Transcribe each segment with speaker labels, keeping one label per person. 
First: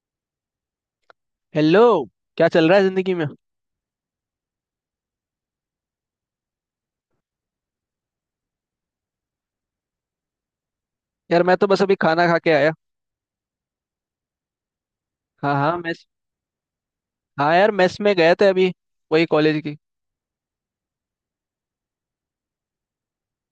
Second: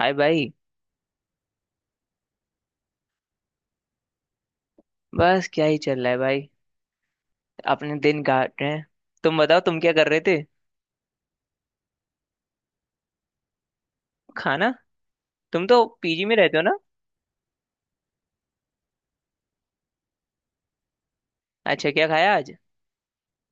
Speaker 1: हाय भाई।
Speaker 2: हेलो। क्या चल रहा है जिंदगी में।
Speaker 1: बस क्या ही चल रहा है भाई। अपने दिन काट रहे हैं। तुम बताओ, तुम क्या कर रहे थे।
Speaker 2: यार, मैं तो बस अभी खाना खा के आया।
Speaker 1: खाना?
Speaker 2: हाँ
Speaker 1: तुम
Speaker 2: हाँ,
Speaker 1: तो
Speaker 2: मेस।
Speaker 1: पीजी में रहते हो ना?
Speaker 2: हाँ यार, मेस में गए थे अभी, वही कॉलेज की।
Speaker 1: अच्छा, क्या खाया आज?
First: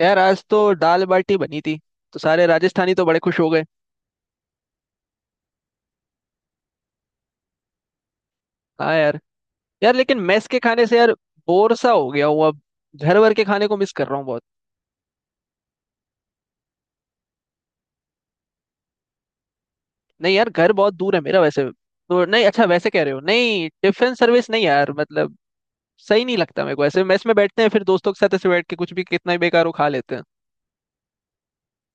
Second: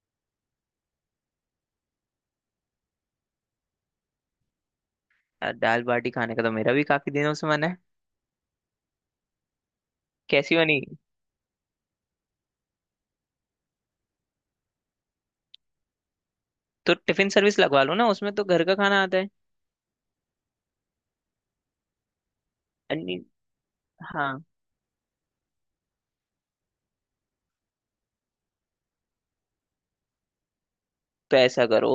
Speaker 2: यार, आज तो दाल बाटी बनी थी, तो सारे राजस्थानी तो बड़े खुश हो गए।
Speaker 1: यार, दाल बाटी खाने का तो मेरा भी काफी दिनों से मन है।
Speaker 2: हाँ यार। यार लेकिन मेस
Speaker 1: कैसी
Speaker 2: के
Speaker 1: बनी?
Speaker 2: खाने से यार, बोर सा हो गया हूँ अब। घर वर के खाने को मिस कर रहा हूँ बहुत।
Speaker 1: तो टिफिन सर्विस लगवा लो ना, उसमें तो घर का खाना आता है।
Speaker 2: नहीं यार, घर बहुत दूर है मेरा। वैसे तो नहीं, अच्छा वैसे कह रहे हो।
Speaker 1: अन्य-
Speaker 2: नहीं टिफिन
Speaker 1: हाँ।
Speaker 2: सर्विस, नहीं यार, मतलब। सही नहीं लगता मेरे को, ऐसे मेस में बैठते हैं फिर दोस्तों के साथ, ऐसे बैठ के कुछ भी, कितना ही बेकार हो, खा लेते हैं।
Speaker 1: तो ऐसा करो।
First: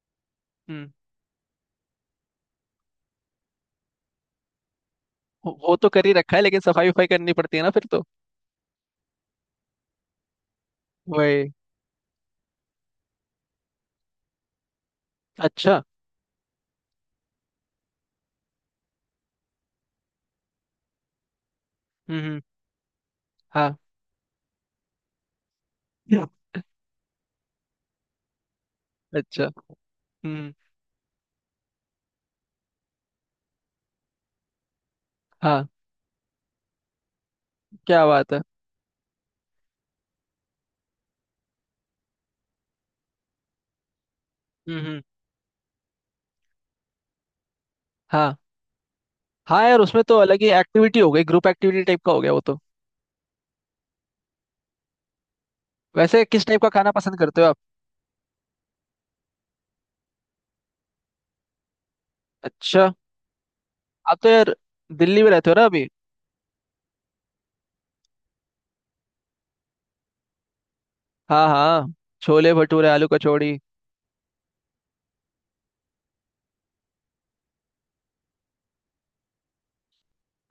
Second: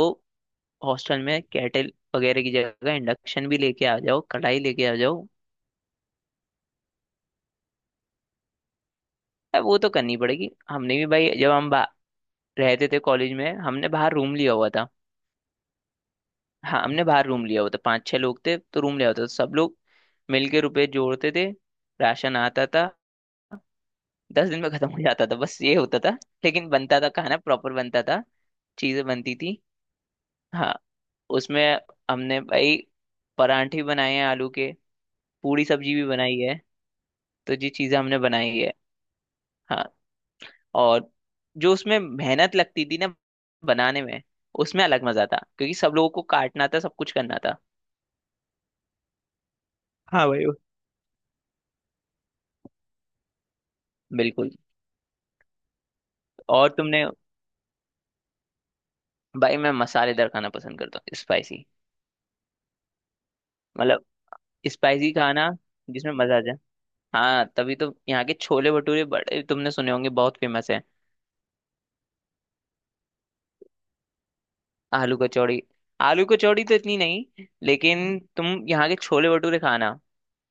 Speaker 2: हम्म।
Speaker 1: हॉस्टल में केटल वगैरह की जगह इंडक्शन भी लेके आ जाओ, कढ़ाई लेके आ जाओ।
Speaker 2: वो तो कर ही रखा है, लेकिन सफाई वफाई करनी पड़ती है ना फिर तो।
Speaker 1: अब वो तो करनी पड़ेगी। हमने भी भाई,
Speaker 2: वही।
Speaker 1: जब हम रहते थे कॉलेज में, हमने बाहर रूम लिया हुआ था।
Speaker 2: अच्छा।
Speaker 1: हाँ, हमने बाहर रूम लिया होता, पांच छह लोग थे तो रूम लिया होता, तो सब लोग मिलके रुपए जोड़ते थे।
Speaker 2: हम्म,
Speaker 1: राशन आता था।
Speaker 2: हाँ।
Speaker 1: 10 दिन में खत्म हो जाता था, बस ये होता था।
Speaker 2: Yeah.
Speaker 1: लेकिन बनता था खाना, प्रॉपर बनता था। चीजें बनती
Speaker 2: अच्छा।
Speaker 1: थी।
Speaker 2: हम्म।
Speaker 1: हाँ। उसमें हमने भाई परांठे भी बनाए हैं आलू के। पूरी
Speaker 2: हाँ।
Speaker 1: सब्जी भी बनाई है। तो ये चीजें
Speaker 2: क्या
Speaker 1: हमने
Speaker 2: बात है।
Speaker 1: बनाई है। हाँ। और जो उसमें मेहनत लगती थी ना बनाने में,
Speaker 2: हम्म,
Speaker 1: उसमें अलग मजा था क्योंकि सब लोगों को काटना था, सब कुछ करना था।
Speaker 2: हाँ। हाँ यार, उसमें तो
Speaker 1: हाँ
Speaker 2: अलग
Speaker 1: भाई,
Speaker 2: ही एक्टिविटी हो गई, ग्रुप एक्टिविटी टाइप का हो गया वो तो।
Speaker 1: बिल्कुल।
Speaker 2: वैसे किस टाइप का
Speaker 1: और
Speaker 2: खाना
Speaker 1: तुमने?
Speaker 2: पसंद करते हो आप?
Speaker 1: भाई, मैं मसालेदार खाना पसंद करता हूँ, स्पाइसी।
Speaker 2: अच्छा।
Speaker 1: मतलब
Speaker 2: आप तो यार
Speaker 1: स्पाइसी
Speaker 2: दिल्ली में
Speaker 1: खाना,
Speaker 2: रहते हो ना अभी।
Speaker 1: जिसमें मजा आ जाए। हाँ, तभी तो यहाँ के छोले भटूरे बड़े तुमने सुने होंगे, बहुत फेमस है।
Speaker 2: हाँ हाँ। छोले भटूरे, आलू कचौड़ी।
Speaker 1: आलू कचौड़ी। आलू कचौड़ी तो इतनी नहीं, लेकिन तुम यहाँ के छोले भटूरे खाना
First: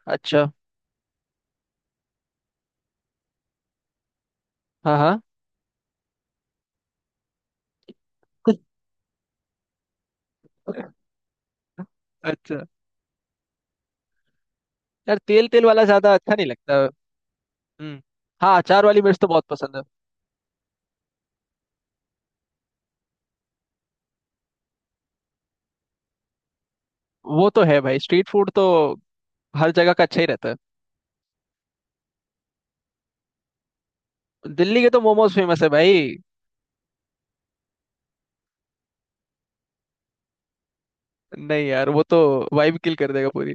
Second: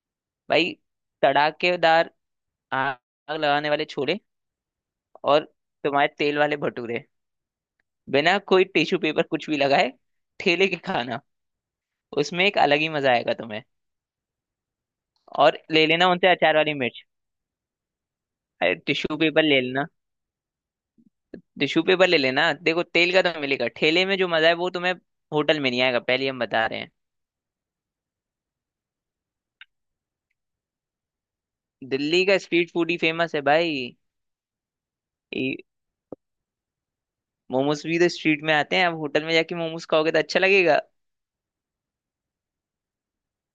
Speaker 2: अच्छा।
Speaker 1: भाई। तड़ाकेदार, आग लगाने वाले छोले।
Speaker 2: हाँ हाँ।
Speaker 1: और तुम्हारे तेल वाले भटूरे, बिना कोई टिश्यू पेपर कुछ भी लगाए, ठेले के खाना, उसमें एक
Speaker 2: अच्छा।
Speaker 1: अलग ही मजा आएगा तुम्हें।
Speaker 2: यार तेल
Speaker 1: और
Speaker 2: तेल वाला
Speaker 1: ले लेना
Speaker 2: ज्यादा
Speaker 1: उनसे
Speaker 2: अच्छा नहीं
Speaker 1: अचार वाली
Speaker 2: लगता।
Speaker 1: मिर्च।
Speaker 2: हम्म। हाँ,
Speaker 1: अरे,
Speaker 2: अचार वाली
Speaker 1: टिश्यू
Speaker 2: मिर्च तो
Speaker 1: पेपर
Speaker 2: बहुत
Speaker 1: ले
Speaker 2: पसंद है।
Speaker 1: लेना। टिश्यू पेपर ले लेना, देखो, तेल का तो मिलेगा, ठेले में जो मजा है वो तुम्हें होटल में नहीं आएगा, पहले हम बता रहे हैं।
Speaker 2: वो तो है भाई, स्ट्रीट फूड तो हर जगह का अच्छा ही रहता है।
Speaker 1: दिल्ली का स्ट्रीट फूड ही फेमस है भाई।
Speaker 2: दिल्ली के तो मोमोज
Speaker 1: ये
Speaker 2: फेमस है भाई।
Speaker 1: मोमोज भी तो स्ट्रीट में आते हैं, अब होटल में जाके मोमोज खाओगे तो अच्छा लगेगा?
Speaker 2: नहीं यार, वो तो वाइब किल कर देगा पूरी।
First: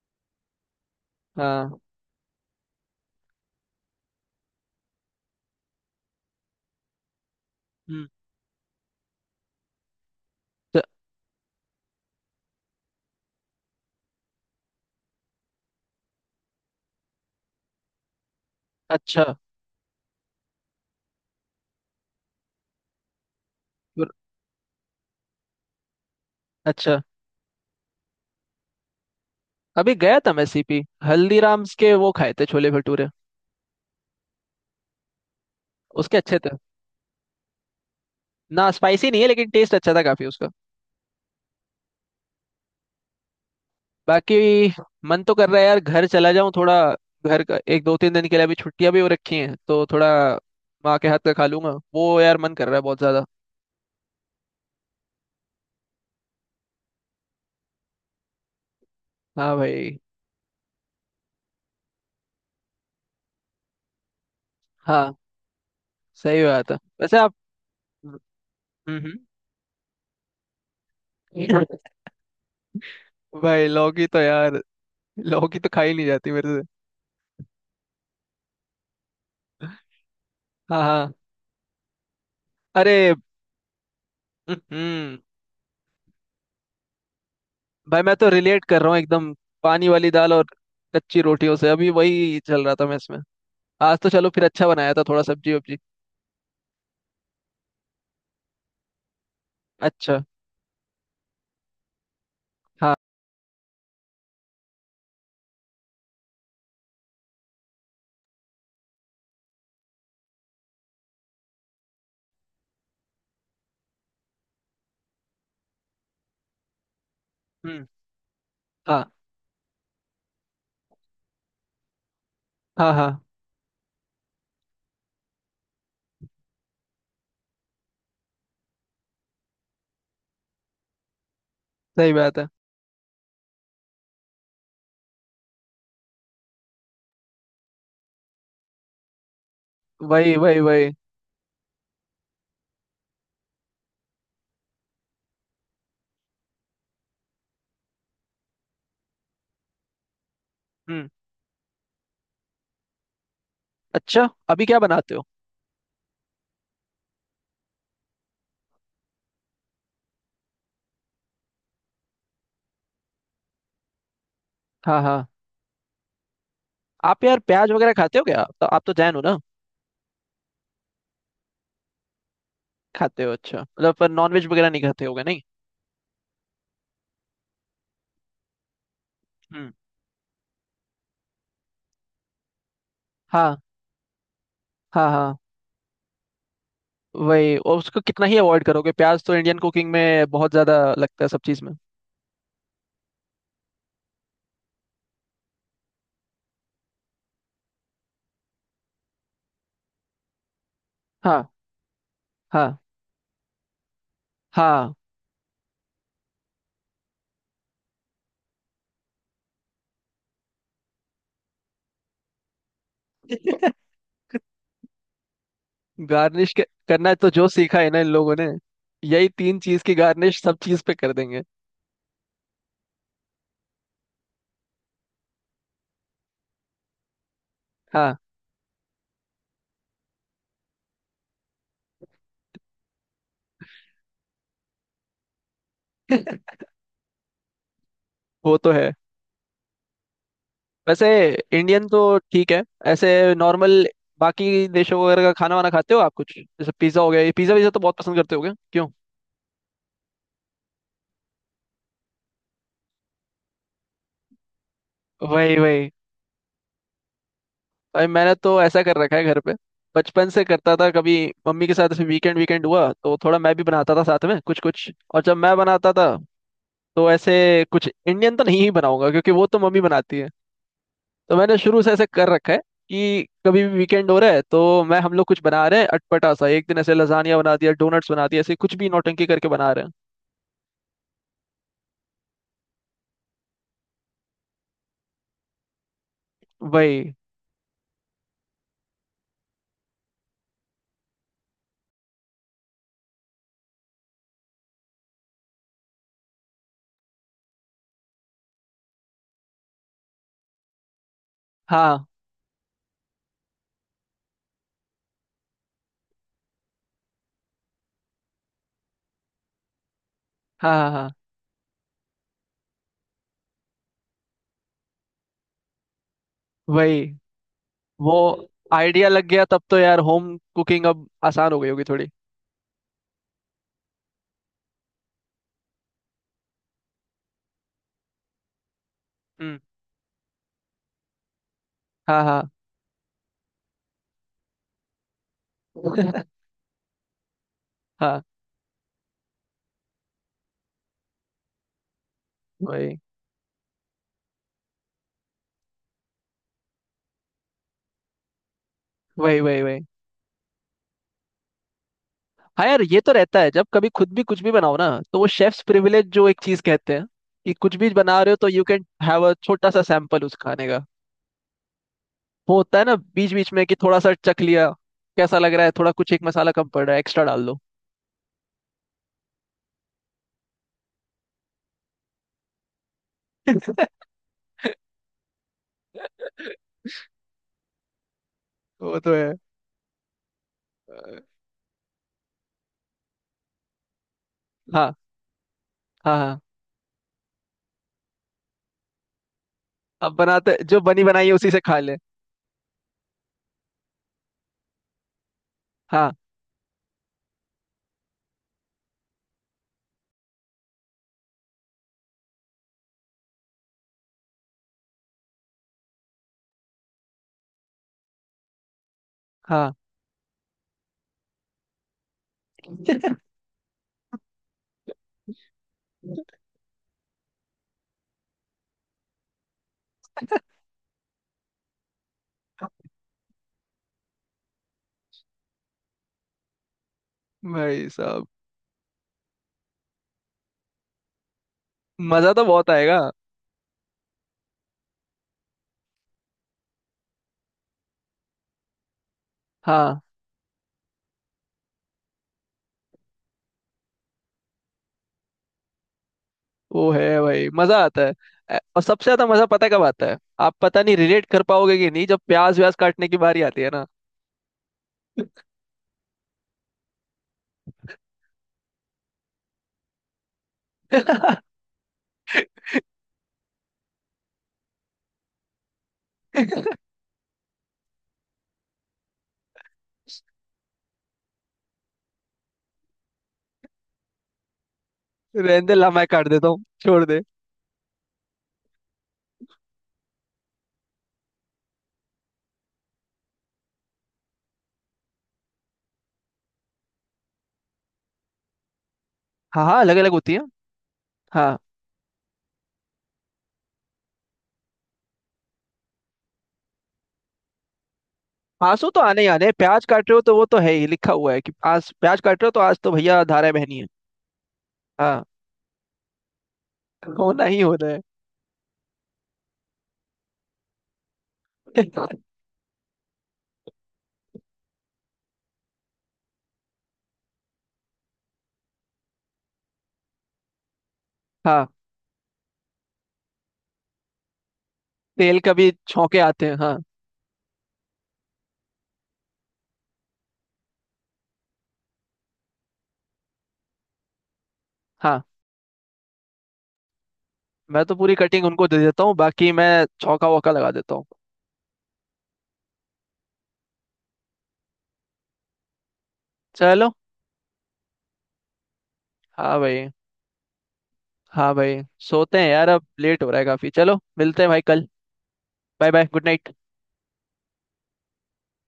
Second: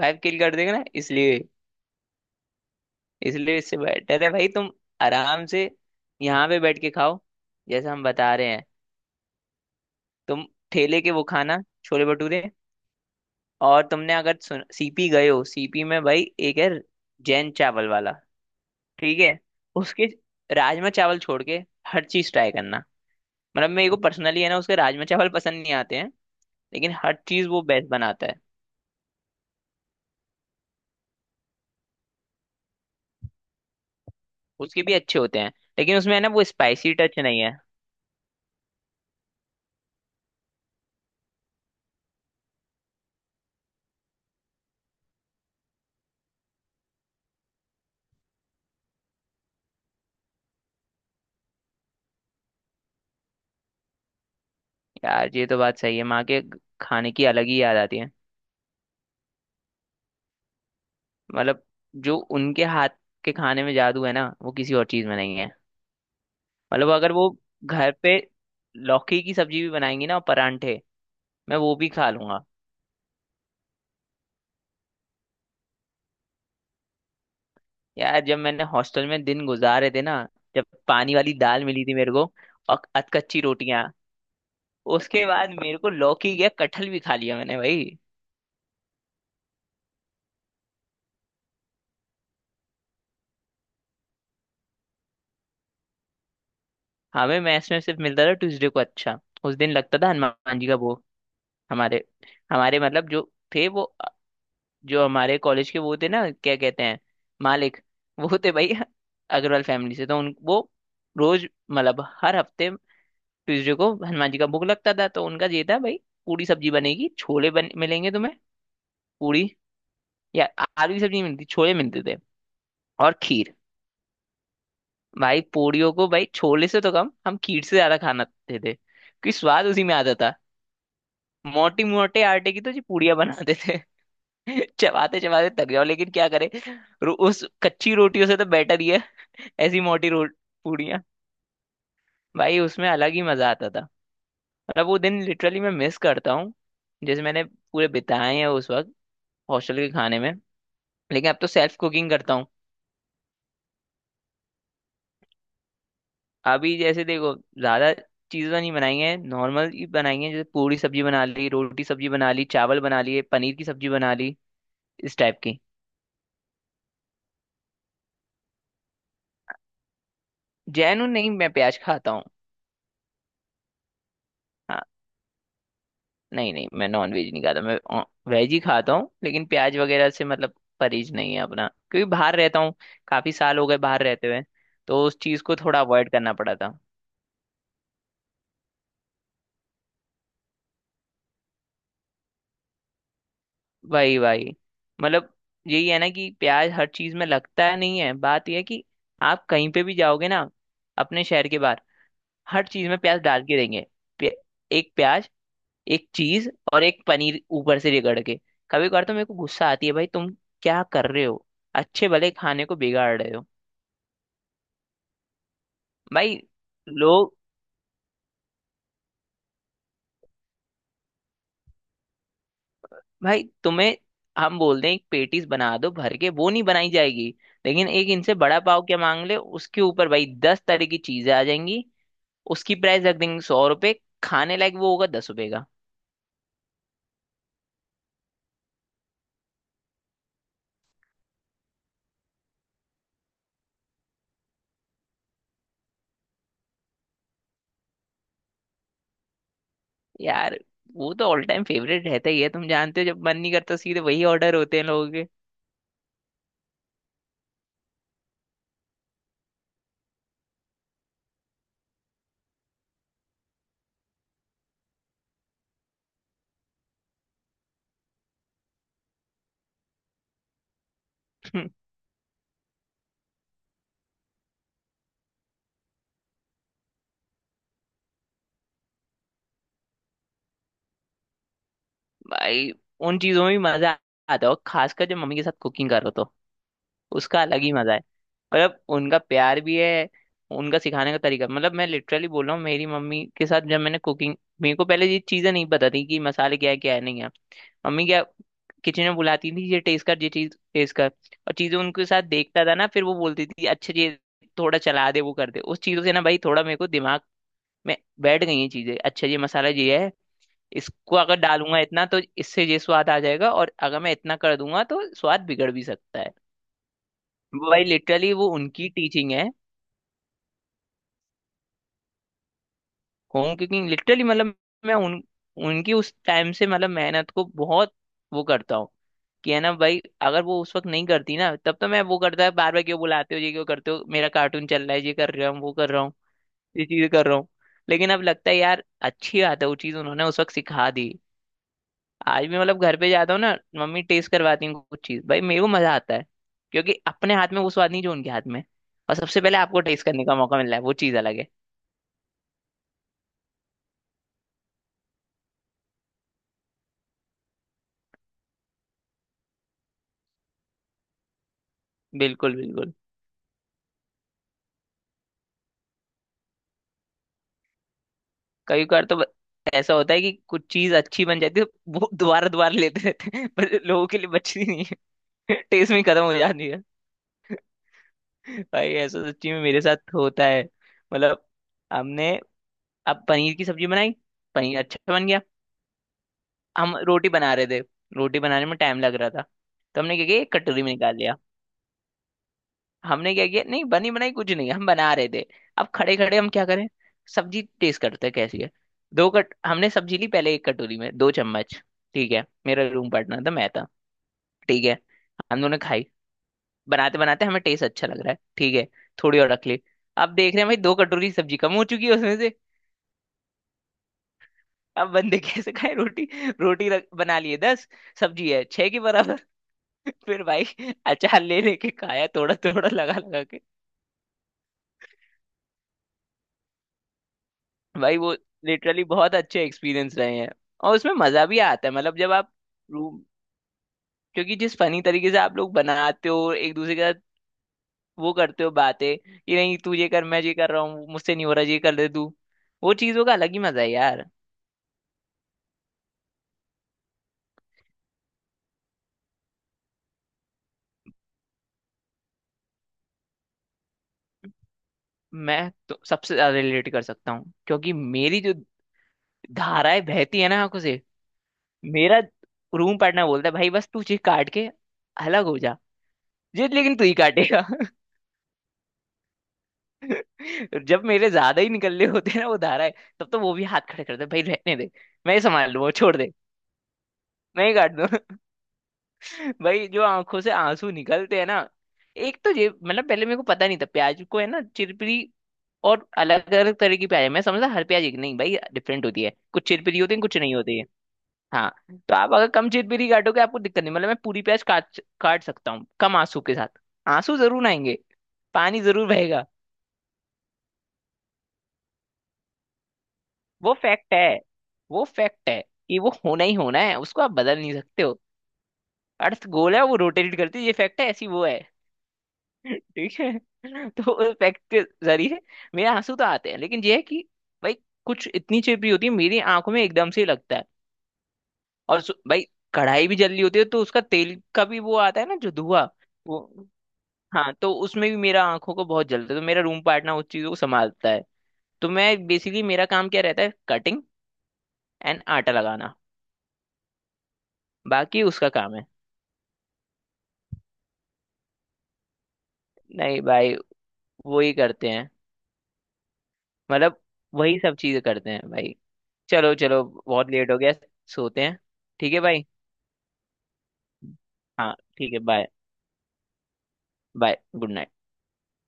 Speaker 1: वाइब किल कर देगा ना, इसलिए
Speaker 2: हाँ।
Speaker 1: इसलिए इससे बेटर है भाई, तुम आराम से यहाँ पे बैठ के खाओ जैसा हम
Speaker 2: हम्म।
Speaker 1: बता रहे हैं। तुम
Speaker 2: तो,
Speaker 1: ठेले के वो खाना छोले भटूरे। और तुमने अगर सीपी गए हो, सीपी में भाई एक है, जैन चावल वाला। ठीक
Speaker 2: अच्छा।
Speaker 1: है? उसके राजमा चावल छोड़ के हर चीज ट्राई करना। मतलब मेरे को
Speaker 2: फिर-
Speaker 1: पर्सनली है ना, उसके राजमा चावल पसंद नहीं आते हैं, लेकिन
Speaker 2: अच्छा।
Speaker 1: हर चीज वो बेस्ट बनाता है।
Speaker 2: अभी गया था मैं सीपी, हल्दीराम्स के वो खाए थे छोले भटूरे।
Speaker 1: उसके भी अच्छे होते हैं, लेकिन उसमें
Speaker 2: उसके
Speaker 1: है ना
Speaker 2: अच्छे
Speaker 1: वो
Speaker 2: थे।
Speaker 1: स्पाइसी टच नहीं है।
Speaker 2: ना स्पाइसी नहीं है, लेकिन टेस्ट अच्छा था काफी उसका। बाकी, मन तो कर रहा है यार घर चला जाऊं थोड़ा। घर का, एक दो तीन दिन के लिए अभी छुट्टियां भी हो रखी हैं तो थोड़ा, माँ के हाथ का खा लूंगा वो, यार मन कर रहा है बहुत ज्यादा।
Speaker 1: यार, ये तो बात सही है, माँ के खाने की अलग ही याद आती है।
Speaker 2: हाँ भाई।
Speaker 1: मतलब जो उनके हाथ के खाने में जादू है ना वो किसी और चीज
Speaker 2: हाँ।
Speaker 1: में नहीं है।
Speaker 2: सही बात है
Speaker 1: मतलब अगर
Speaker 2: वैसे
Speaker 1: वो
Speaker 2: आप।
Speaker 1: घर पे
Speaker 2: हम्म, हम्म।
Speaker 1: लौकी की सब्जी भी बनाएंगी ना और परांठे, मैं वो भी खा लूंगा।
Speaker 2: भाई लौकी तो यार, लौकी तो खाई नहीं जाती मेरे।
Speaker 1: यार, जब मैंने हॉस्टल में दिन गुजारे थे ना, जब
Speaker 2: हाँ हाँ।
Speaker 1: पानी वाली दाल मिली थी मेरे को और
Speaker 2: अरे।
Speaker 1: अधकच्ची रोटियां,
Speaker 2: हम्म।
Speaker 1: उसके बाद मेरे को लौकी या कटहल भी खा लिया मैंने भाई।
Speaker 2: भाई मैं तो रिलेट कर रहा हूँ एकदम। पानी वाली दाल और कच्ची रोटियों से, अभी वही चल रहा था मैं इसमें। आज तो चलो फिर, अच्छा बनाया था थोड़ा, सब्जी वब्जी।
Speaker 1: हमें मैस में सिर्फ मिलता था ट्यूसडे को। अच्छा, उस दिन लगता था
Speaker 2: अच्छा।
Speaker 1: हनुमान जी का भोग। हमारे हमारे
Speaker 2: हाँ।
Speaker 1: मतलब जो थे वो जो हमारे कॉलेज के वो थे ना, क्या कहते हैं, मालिक, वो थे भाई अग्रवाल फैमिली से। तो उन वो, रोज मतलब हर हफ्ते ट्यूसडे को हनुमान जी का भोग लगता था। तो उनका ये था भाई, पूरी सब्जी बनेगी, छोले बन
Speaker 2: हम्म।
Speaker 1: मिलेंगे तुम्हें।
Speaker 2: हाँ
Speaker 1: पूरी, या आलू की सब्जी नहीं मिलती, छोले मिलते थे,
Speaker 2: हाँ हाँ।
Speaker 1: और खीर। भाई, पूरियों को भाई छोले से तो कम, हम खीर से ज्यादा खाना खाते थे क्योंकि स्वाद उसी में आता था। मोटी,
Speaker 2: सही
Speaker 1: मोटे
Speaker 2: बात है।
Speaker 1: आटे की तो जी पूड़ियाँ बनाते थे। चबाते चबाते थक जाओ, लेकिन क्या करे, उस कच्ची रोटियों से तो बेटर ही है। ऐसी मोटी
Speaker 2: वही
Speaker 1: रोट
Speaker 2: वही वही।
Speaker 1: पूड़ियाँ, भाई उसमें अलग ही मजा आता था। मतलब वो दिन लिटरली मैं मिस करता हूँ, जैसे मैंने पूरे बिताए हैं उस वक्त हॉस्टल के खाने में।
Speaker 2: हम्म।
Speaker 1: लेकिन अब तो सेल्फ कुकिंग करता हूँ।
Speaker 2: अच्छा, अभी क्या बनाते हो?
Speaker 1: अभी जैसे देखो, ज्यादा चीजें नहीं बनाएंगे, नॉर्मल ही बनाएंगे, जैसे पूरी सब्जी बना ली, रोटी सब्जी बना ली, चावल बना लिए, पनीर की सब्जी बना ली,
Speaker 2: हाँ
Speaker 1: इस
Speaker 2: हाँ।
Speaker 1: टाइप की।
Speaker 2: आप यार प्याज वगैरह खाते हो क्या? तो आप तो जैन हो ना?
Speaker 1: जैनू नहीं, मैं प्याज खाता हूँ।
Speaker 2: खाते हो अच्छा, मतलब पर नॉन वेज वगैरह नहीं
Speaker 1: हाँ,
Speaker 2: खाते होगे, नहीं?
Speaker 1: नहीं नहीं, मैं नॉन वेज नहीं खाता, मैं वेज ही खाता हूँ, लेकिन
Speaker 2: हम्म।
Speaker 1: प्याज वगैरह से मतलब परहेज नहीं है अपना, क्योंकि बाहर रहता हूँ, काफी
Speaker 2: हाँ
Speaker 1: साल हो गए बाहर रहते हुए, तो
Speaker 2: हाँ
Speaker 1: उस
Speaker 2: हाँ।
Speaker 1: चीज को थोड़ा अवॉइड करना पड़ा था।
Speaker 2: वही, और उसको कितना ही अवॉइड करोगे, प्याज तो इंडियन कुकिंग में बहुत ज्यादा लगता है सब चीज में।
Speaker 1: वही वही। मतलब यही है ना कि प्याज हर चीज में लगता है, नहीं, है बात यह है कि आप कहीं पे भी जाओगे ना अपने शहर
Speaker 2: हाँ
Speaker 1: के बाहर, हर
Speaker 2: हाँ
Speaker 1: चीज में प्याज डाल के देंगे। प्या, एक
Speaker 2: हाँ।
Speaker 1: प्याज, एक चीज और एक पनीर ऊपर से रगड़ के, कभी कभार तो मेरे को गुस्सा आती है, भाई तुम क्या कर रहे हो, अच्छे भले खाने को बिगाड़ रहे हो। भाई।
Speaker 2: गार्निश करना है तो
Speaker 1: लोग।
Speaker 2: जो सीखा है ना इन लोगों ने, यही तीन चीज की गार्निश सब चीज पे कर देंगे।
Speaker 1: भाई तुम्हें हम बोल दें एक पेटीज बना दो भर के, वो नहीं बनाई जाएगी, लेकिन एक
Speaker 2: हाँ।
Speaker 1: इनसे बड़ा पाव क्या मांग ले उसके ऊपर भाई 10 तरह की चीजें आ जाएंगी। उसकी प्राइस रख देंगे 100 रुपए। खाने लायक वो होगा 10 रुपए का।
Speaker 2: वो तो है। वैसे, इंडियन तो ठीक है, ऐसे नॉर्मल। बाकी देशों वगैरह का खाना वाना खाते हो आप कुछ? जैसे पिज्जा हो गया, ये पिज्जा विज्जा तो बहुत पसंद करते हो क्या? क्यों?
Speaker 1: यार, वो तो ऑल टाइम फेवरेट रहता ही है, तुम जानते हो, जब मन नहीं करता सीधे वही ऑर्डर होते हैं लोगों।
Speaker 2: वही वही। भाई मैंने तो ऐसा कर रखा है घर पे, बचपन से करता था। कभी मम्मी के साथ ऐसे, वीकेंड वीकेंड हुआ तो थोड़ा मैं भी बनाता था साथ में कुछ कुछ। और जब मैं बनाता था तो ऐसे, कुछ इंडियन तो नहीं ही बनाऊंगा क्योंकि वो तो मम्मी बनाती है। तो मैंने
Speaker 1: हम्म।
Speaker 2: शुरू से ऐसे कर रखा है कि कभी भी वीकेंड हो रहा है तो मैं, हम लोग कुछ बना रहे हैं अटपटा सा। एक दिन ऐसे लजानिया बना दिया, डोनट्स बना दिया, ऐसे कुछ भी नौटंकी करके बना रहे हैं।
Speaker 1: भाई, उन चीजों में भी मजा आता है, और खासकर जब मम्मी के साथ कुकिंग करो तो
Speaker 2: वही।
Speaker 1: उसका अलग ही मजा है। मतलब उनका प्यार भी है, उनका सिखाने का तरीका, मतलब मैं लिटरली बोल रहा हूँ, मेरी मम्मी के साथ जब मैंने कुकिंग, मेरे को पहले ये चीजें नहीं पता थी कि मसाले क्या है, क्या है नहीं है। मम्मी क्या किचन में बुलाती थी, ये टेस्ट कर, ये चीज टेस्ट कर, और चीजें उनके
Speaker 2: हाँ
Speaker 1: साथ देखता था ना, फिर वो बोलती थी, अच्छा ये थोड़ा चला दे, वो कर दे, उस चीजों से ना भाई थोड़ा मेरे को दिमाग में बैठ गई ये चीजें, अच्छा ये मसाला ये है,
Speaker 2: हाँ हाँ हाँ।
Speaker 1: इसको अगर डालूंगा इतना तो इससे ये स्वाद आ जाएगा, और अगर मैं इतना कर दूंगा तो स्वाद बिगड़ भी सकता है।
Speaker 2: वही।
Speaker 1: वो भाई
Speaker 2: वो
Speaker 1: लिटरली वो उनकी
Speaker 2: आइडिया लग
Speaker 1: टीचिंग
Speaker 2: गया
Speaker 1: है।
Speaker 2: तब तो यार, होम कुकिंग अब आसान हो गई होगी थोड़ी।
Speaker 1: होम कुकिंग लिटरली मतलब, मैं उन उनकी उस टाइम से मतलब मेहनत को बहुत वो करता हूँ। कि
Speaker 2: हम्म।
Speaker 1: है ना भाई, अगर वो उस वक्त नहीं करती ना, तब तो मैं वो
Speaker 2: हाँ हाँ।
Speaker 1: करता है, बार बार क्यों बुलाते हो, ये क्यों करते हो, मेरा कार्टून चल रहा है, ये कर रहा हूँ, वो कर रहा हूँ, ये चीज़ कर रहा हूँ। लेकिन
Speaker 2: हाँ।
Speaker 1: अब लगता है यार, अच्छी बात है, वो चीज़ उन्होंने उस वक्त सिखा दी। आज भी मतलब घर
Speaker 2: वही
Speaker 1: पे जाता हूँ ना, मम्मी टेस्ट करवाती हैं कुछ चीज, भाई मेरे को मजा आता है, क्योंकि अपने हाथ में वो स्वाद नहीं जो उनके हाथ में है। और
Speaker 2: वही
Speaker 1: सबसे पहले
Speaker 2: वही वही।
Speaker 1: आपको टेस्ट करने का मौका मिल रहा है, वो चीज अलग है।
Speaker 2: हाँ यार, ये तो रहता है जब कभी खुद भी कुछ भी बनाओ ना, तो वो शेफ्स प्रिविलेज जो एक चीज कहते हैं, कि कुछ भी बना रहे हो तो यू कैन हैव अ छोटा सा सैंपल उस खाने का।
Speaker 1: बिल्कुल
Speaker 2: होता है
Speaker 1: बिल्कुल।
Speaker 2: ना बीच बीच में कि थोड़ा सा चख लिया, कैसा लग रहा है, थोड़ा कुछ एक मसाला कम पड़ रहा है एक्स्ट्रा डाल दो।
Speaker 1: कई बार तो ऐसा होता है कि कुछ चीज अच्छी बन जाती है, वो दोबारा दोबारा लेते रहते हैं, पर लोगों के लिए बचती नहीं है, टेस्ट में खत्म हो जाती है। भाई
Speaker 2: वो तो
Speaker 1: ऐसा
Speaker 2: है।
Speaker 1: सच्ची में मेरे साथ होता है।
Speaker 2: अ,
Speaker 1: मतलब हमने अब पनीर की सब्जी बनाई, पनीर
Speaker 2: हाँ
Speaker 1: अच्छा बन गया,
Speaker 2: हाँ हाँ।
Speaker 1: हम रोटी बना रहे थे, रोटी बनाने में टाइम लग रहा था, तो
Speaker 2: अब
Speaker 1: हमने क्या किया एक
Speaker 2: बनाते जो
Speaker 1: कटोरी में
Speaker 2: बनी
Speaker 1: निकाल
Speaker 2: बनाई है
Speaker 1: लिया।
Speaker 2: उसी से खा ले।
Speaker 1: हमने क्या किया, नहीं बनी बनाई कुछ नहीं, हम बना रहे थे। अब
Speaker 2: हाँ
Speaker 1: खड़े खड़े हम क्या करें, सब्जी टेस्ट करते हैं कैसी है। दो कट हमने सब्जी ली पहले एक कटोरी में, दो चम्मच। ठीक है, मेरा रूम पार्टनर था, मैं था, ठीक है, हम दोनों ने खाई। बनाते बनाते हमें टेस्ट अच्छा लग रहा है, ठीक है, थोड़ी और रख
Speaker 2: हाँ।
Speaker 1: ली। अब देख रहे हैं भाई, दो कटोरी सब्जी कम हो चुकी है उसमें से। अब बंदे कैसे खाए रोटी। रोटी बना लिए 10, सब्जी है छह के बराबर, फिर भाई अचार ले लेके खाया थोड़ा थोड़ा लगा लगा के।
Speaker 2: भाई
Speaker 1: भाई
Speaker 2: साहब।
Speaker 1: वो लिटरली बहुत अच्छे एक्सपीरियंस रहे हैं। और उसमें मजा भी आता है, मतलब
Speaker 2: मजा
Speaker 1: जब
Speaker 2: तो
Speaker 1: आप
Speaker 2: बहुत आएगा।
Speaker 1: रूम क्योंकि जिस फनी तरीके से आप लोग बनाते हो एक दूसरे के साथ, वो करते हो बातें कि नहीं तू
Speaker 2: हाँ।
Speaker 1: ये कर, मैं ये कर रहा हूँ, मुझसे नहीं हो रहा ये कर दे तू, वो चीजों का अलग ही मजा है यार।
Speaker 2: वो है भाई, मजा आता है। और सबसे ज्यादा मजा पता है कब आता है? आप पता नहीं रिलेट कर पाओगे कि नहीं, जब प्याज व्याज काटने की बारी आती है ना।
Speaker 1: मैं तो सबसे ज्यादा रिलेट कर सकता हूँ, क्योंकि मेरी जो धाराएं बहती है ना आंखों से, मेरा रूम पार्टनर बोलता है, भाई बस तू ये काट के अलग हो जा, ये लेकिन तू ही काटेगा। जब मेरे ज्यादा ही निकलने होते हैं ना वो धारा है, तब तो वो भी हाथ खड़े करते हैं, भाई रहने दे, मैं ही
Speaker 2: रहने
Speaker 1: संभाल
Speaker 2: दे,
Speaker 1: लूँ,
Speaker 2: ला
Speaker 1: वो
Speaker 2: मैं
Speaker 1: छोड़
Speaker 2: काट
Speaker 1: दे,
Speaker 2: देता हूँ, छोड़ दे।
Speaker 1: मैं ही काट दूँ। भाई जो आंखों से आंसू निकलते हैं ना, एक तो ये मतलब पहले मेरे को पता नहीं था, प्याज को है ना चिरपिरी, और अलग अलग तरह की प्याज है, मैं समझा हर प्याज एक, नहीं भाई डिफरेंट होती है,
Speaker 2: हाँ
Speaker 1: कुछ
Speaker 2: हाँ, अलग
Speaker 1: चिरपिरी
Speaker 2: अलग
Speaker 1: होती है,
Speaker 2: होती
Speaker 1: कुछ
Speaker 2: है।
Speaker 1: नहीं होती है। हाँ, तो आप अगर कम चिरपिरी काटोगे आपको दिक्कत नहीं, मतलब मैं पूरी प्याज काट काट सकता हूँ कम आंसू के साथ। आंसू जरूर आएंगे। पानी
Speaker 2: आंसू तो
Speaker 1: जरूर
Speaker 2: आने ही आने
Speaker 1: बहेगा।
Speaker 2: हैं। प्याज काट रहे हो तो वो तो है ही, लिखा हुआ है कि आज प्याज काट रहे हो तो आज तो भैया धारा
Speaker 1: वो
Speaker 2: बहनी है।
Speaker 1: फैक्ट है। वो
Speaker 2: हाँ।
Speaker 1: फैक्ट है कि वो होना ही होना है, उसको आप
Speaker 2: होना
Speaker 1: बदल
Speaker 2: ही
Speaker 1: नहीं
Speaker 2: होना है।
Speaker 1: सकते हो। अर्थ गोल है वो रोटेट करती है, ये फैक्ट है, ऐसी वो है। ठीक है। तो उस फैक्ट के जरिए मेरे आंसू तो आते हैं, लेकिन ये है कि भाई कुछ इतनी चिपड़ी होती है, मेरी आंखों में एकदम से ही लगता है।
Speaker 2: हाँ।
Speaker 1: और भाई कढ़ाई भी जल रही होती है, तो उसका तेल का भी वो आता है ना,
Speaker 2: तेल
Speaker 1: जो
Speaker 2: कभी
Speaker 1: धुआं।
Speaker 2: छौके
Speaker 1: वो,
Speaker 2: आते हैं, हाँ।
Speaker 1: हाँ, तो उसमें भी मेरा आंखों को बहुत जलता है, तो मेरा रूम पार्टनर उस चीजों को संभालता है। तो मैं बेसिकली, मेरा काम क्या रहता है, कटिंग एंड
Speaker 2: हाँ।
Speaker 1: आटा लगाना।
Speaker 2: मैं तो पूरी
Speaker 1: बाकी
Speaker 2: कटिंग
Speaker 1: उसका
Speaker 2: उनको
Speaker 1: काम
Speaker 2: दे
Speaker 1: है।
Speaker 2: देता हूँ, बाकी मैं छौका वौका लगा देता हूँ।
Speaker 1: नहीं भाई, वही करते हैं,
Speaker 2: चलो।
Speaker 1: मतलब वही सब चीजें करते हैं भाई। चलो
Speaker 2: हाँ
Speaker 1: चलो।
Speaker 2: भाई।
Speaker 1: बहुत लेट हो गया। सोते
Speaker 2: हाँ
Speaker 1: हैं।
Speaker 2: भाई।
Speaker 1: ठीक है
Speaker 2: सोते
Speaker 1: भाई।
Speaker 2: हैं यार, अब लेट हो रहा है काफी, चलो मिलते हैं भाई
Speaker 1: हाँ
Speaker 2: कल।
Speaker 1: ठीक है, bye.
Speaker 2: Bye bye, good night.
Speaker 1: Bye good night.